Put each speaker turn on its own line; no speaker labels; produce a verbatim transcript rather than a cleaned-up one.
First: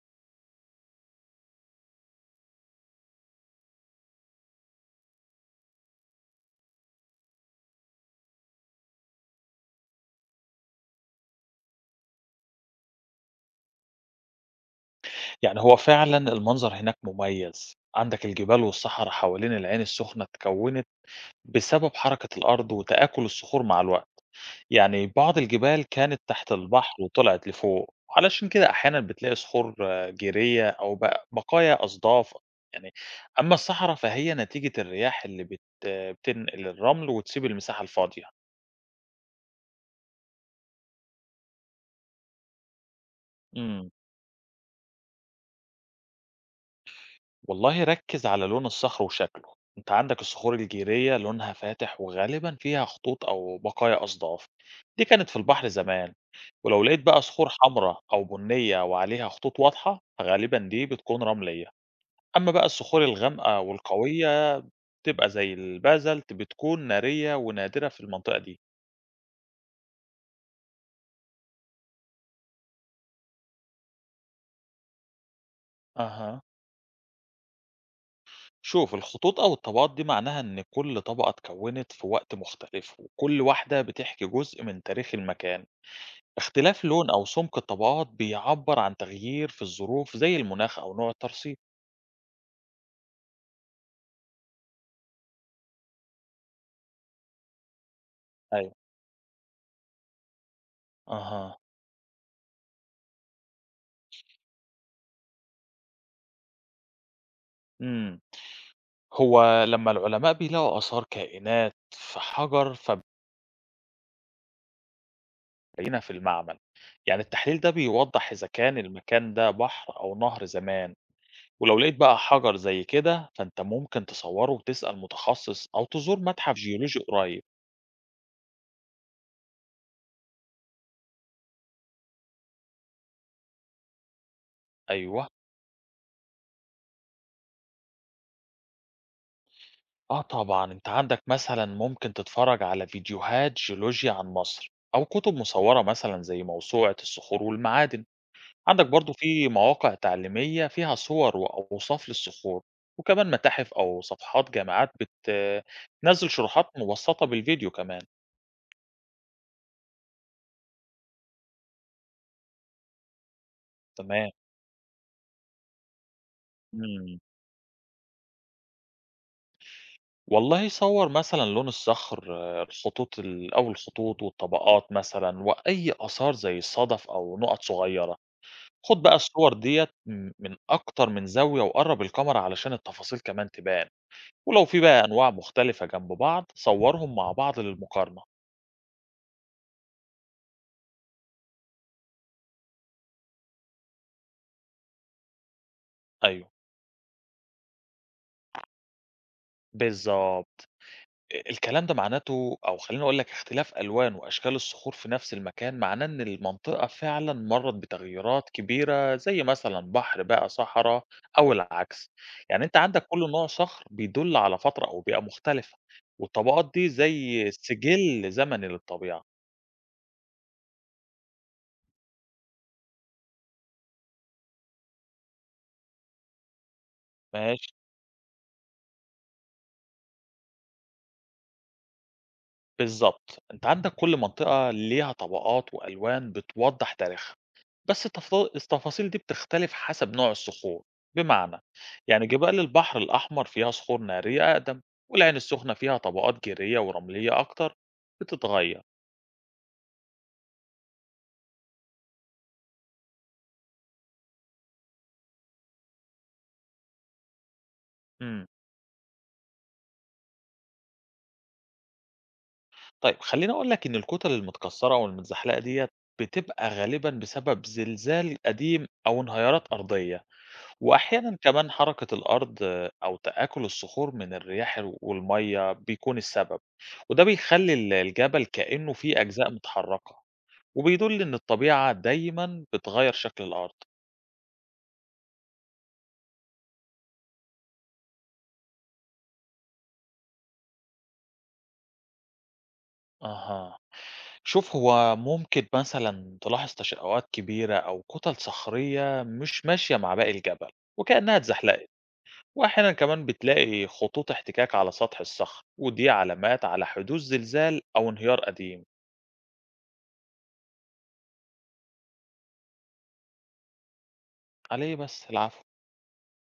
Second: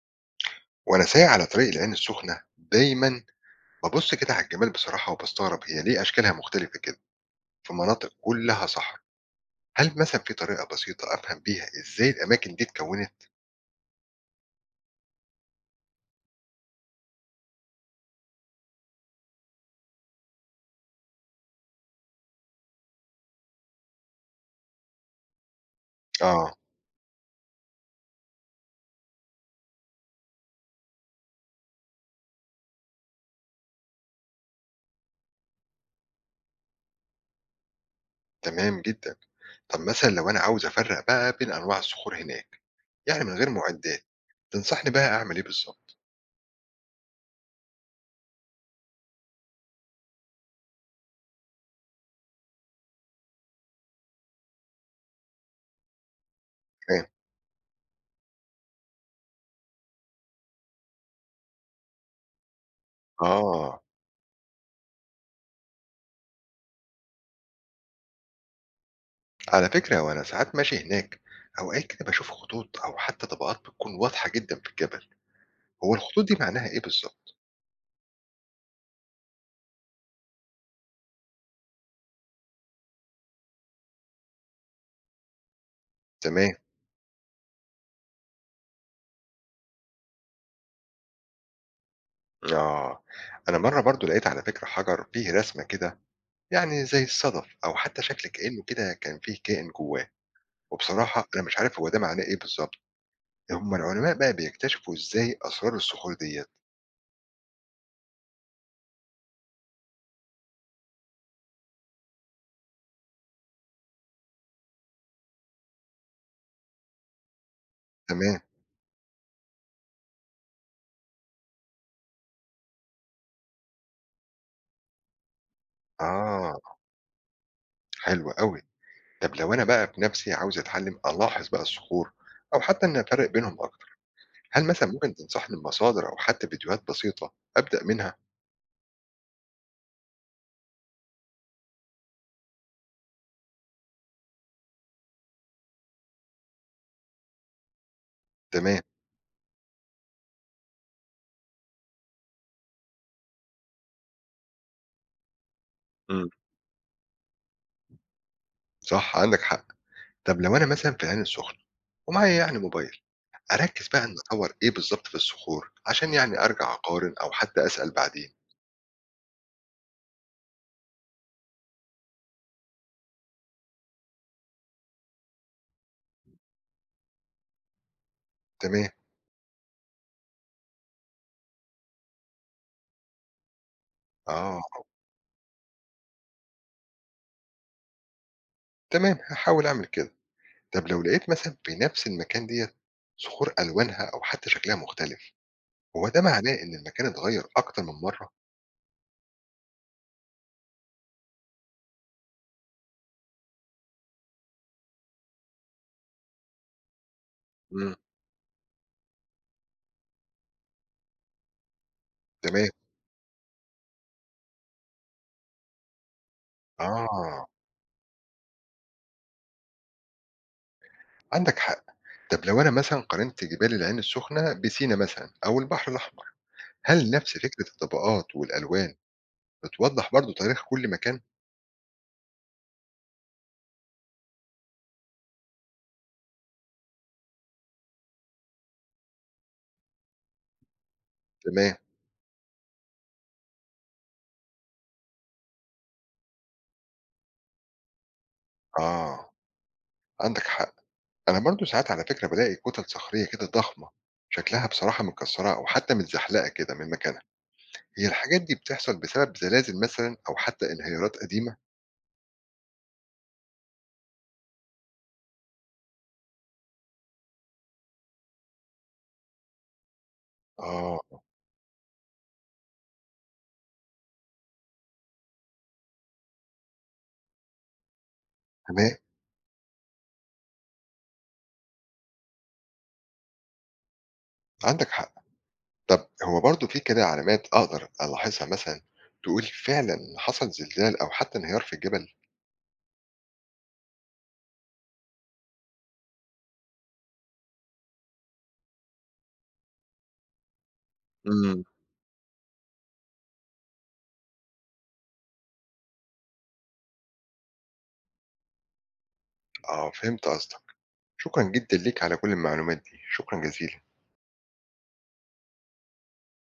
وأنا سايق على طريق العين السخنة دايمًا بابُص كده على الجبال بصراحة وباستغرب هي ليه أشكالها مختلفة كده في مناطق كلّها صحرا، هل مثلًا في طريقة بسيطة أفهم بيها إزاي الأماكن دي اتكوّنت؟
يعني هو فعلًا المنظر هناك مميز، عندك الجبال والصحرا حوالين العين السخنة اتكوّنت بسبب حركة الأرض وتآكل الصخور مع الوقت، يعني بعض الجبال كانت تحت
آه،
البحر وطلعت لفوق، علشان كده أحيانًا بتلاقي صخور آه، جيرية أو بق بقايا أصداف يعني، أمّا الصحرا فهي نتيجة الرياح اللي بت بتنقل الرمل وتسيب المساحة الفاضية.
تمام جدًا. طب مثلًا لو أنا عاوز أفرّق بقى بين أنواع الصخور هناك، يعني من غير
إمم.
معدات، تنصحني بقى أعمل إيه بالضبط؟
والله ركز على لون الصخر وشكله، انت عندك الصخور الجيرية لونها فاتح وغالبا فيها خطوط او بقايا اصداف، دي كانت في البحر زمان. ولو لقيت
تمام.
بقى صخور حمراء او بنية وعليها خطوط واضحة، غالبا دي بتكون رملية. اما بقى الصخور الغامقة
آه،
والقوية تبقى زي البازلت، بتكون نارية ونادرة في المنطقة دي.
على فكرة وأنا ساعات ماشي هناك أوقات كده باشوف خطوط أو حتى طبقات بتكون واضحة جدًا في الجبل، هو الخطوط دي
اها،
معناها إيه بالضبط؟
شوف الخطوط او الطبقات دي معناها ان كل طبقة اتكونت في وقت مختلف، وكل واحدة بتحكي جزء من تاريخ المكان.
تمام.
اختلاف لون أو سمك الطبقات بيعبر عن تغيير في الظروف زي المناخ أو نوع الترسيب.
آه، أنا مرة برضو لقيت على فكرة حجر فيه رسمة كده، يعني زي الصدف أو حتى شكل كأنه
أيوة.
كده كان فيه كائن جواه. وبصراحة أنا مش
أها.
عارف هو ده معناه إيه بالظبط. هم العلماء بقى بيكتشفوا إزاي أسرار الصخور ديت؟
مم. هو لما العلماء بيلاقوا آثار كائنات في حجر فبيبينها في المعمل، يعني التحليل ده بيوضح
تمام.
إذا كان المكان ده بحر أو نهر زمان. ولو لقيت بقى حجر زي كده فأنت ممكن تصوره وتسأل متخصص أو تزور متحف
آه،
جيولوجي قريب.
حلو قوي. طب لو أنا بقى بنفسي عاوز أتعلم ألاحظ بقى الصخور، أو حتى إن أفرق بينهم أكتر، هل مثلا ممكن
أيوه.
تنصحني بمصادر أو حتى فيديوهات بسيطة أبدأ منها؟
آه طبعًا، أنت عندك مثلًا ممكن تتفرّج على فيديوهات جيولوجيا عن مصر، أو كُتب مصوّرة مثلًا زي موسوعة الصخور والمعادن،
تمام.
عندك برضه في مواقع تعليمية فيها صور وأوصاف للصخور، وكمان متاحف أو صفحات جامعات بت
مم.
بتنزّل شروحات مبسّطة بالفيديو كمان.
صح، عندك حق. طب لو أنا مثلا في العين السخنة ومعايا يعني موبايل، أركّز بقى إنّي
تمام.
أطوّر إيه بالضبط في الصخور، عشان يعني أرجع أقارن
إمم.
أو حتّى أسأل بعدين.
والله صوّر مثلًا لون الصخر، آه، الخطوط ال أو الخطوط والطبقات مثلًا، وأي آثار زي الصدف أو نُقط صغيّرة.
تمام،
خُد بقى الصور ديّة م من أكتر من زاوية وقرّب الكاميرا علشان التفاصيل كمان تبان،
آه،
ولو في بقى أنواع مختلفة جنب بعض صورهم مع بعض للمقارنة.
تمام هاحاول أعمل كده. طَب لو لقيت مثلًا في نفس المكان ديّة صخور ألوانها أو حتّى شكلها مختلف، هو ده
أيوه،
معناه إن المكان اتغيّر أكتر من مرّة؟
بالضبط. أ الكلام ده معناته، أو خلّيني أقول لك، اختلاف ألوان وأشكال الصخور في نفس المكان معناه إن المنطقة فعلًا مرّت
إمم،
بتغييرات كبيرة، زي مثلًا بحر بقى، صحرا أو العكس. يعني
تمام،
أنت عندك كل نوع صخر بيدُل على فترة أو بيئة مختلفة، والطبقات دي
آه،
زي سِجِل زمني للطبيعة.
عندك حق. طَب لو أنا مثلًا قارنت جبال العين السخنة بسينا مثلًا أو البحر الأحمر، هل نفس فكرة
ماشي.
الطبقات والألوان بتوضّح برضه تاريخ كل مكان؟
بالضبط، أنت عندك كل منطقة ليها طبقات وألوان بتوضّح تاريخها، بس التف التفاصيل دي بتختلف حسب نوع الصخور، بمعنى
تمام،
يعني جبال البحر الأحمر فيها صخور نارية أقدم، والعين السخنة فيها طبقات جيرية ورملية أكتر بتتغير.
آه، عندك حق. أنا برضه ساعات على فكرة بالاقي كتل صخرية كده ضخمة، شكلها بصراحة متكسرة أو حتى متزحلقة كده من مكانها. هي الحاجات
إمم،
دي بتحصل بسبب زلازل مثلا أو حتى انهيارات قديمة؟
طيب خلّيني أقول لك إن الكتل المتكسرة أو المتزحلقة ديّة بتبقى غالبًا بسبب زلزال قديم أو انهيارات أرضية.
آه،
وأحيانًا كمان حركة الأرض أو تآكل الصخور من الرياح والمَيّة بيكون السبب، وده بيخلّي ال الجبل كإنه
تمام،
فيه أجزاء متحركة، وبيدل إن الطبيعة دايمًا بتغيّر شكل الأرض.
عندك حق. طب هو برضه في كده علامات أقدر ألاحظها مثلا تقول فعلا حصل زلزال أو حتى انهيار في الجبل؟
أها، شوف، هو ممكن مثلًا تلاحظ تشقُّقات كبيرة أو كُتل صخرية مش ماشية مع باقي الجبل، وكأنها
مم.
اتزحلقت، وأحيانًا كمان بتلاقي خطوط احتكاك على سطح الصخر، ودي علامات على حدوث زلزال أو انهيار قديم.
آه، فهمت قصدك. شكرا جدا ليك على كل المعلومات دي، شكرا جزيلا.
على إيه بس، العفو.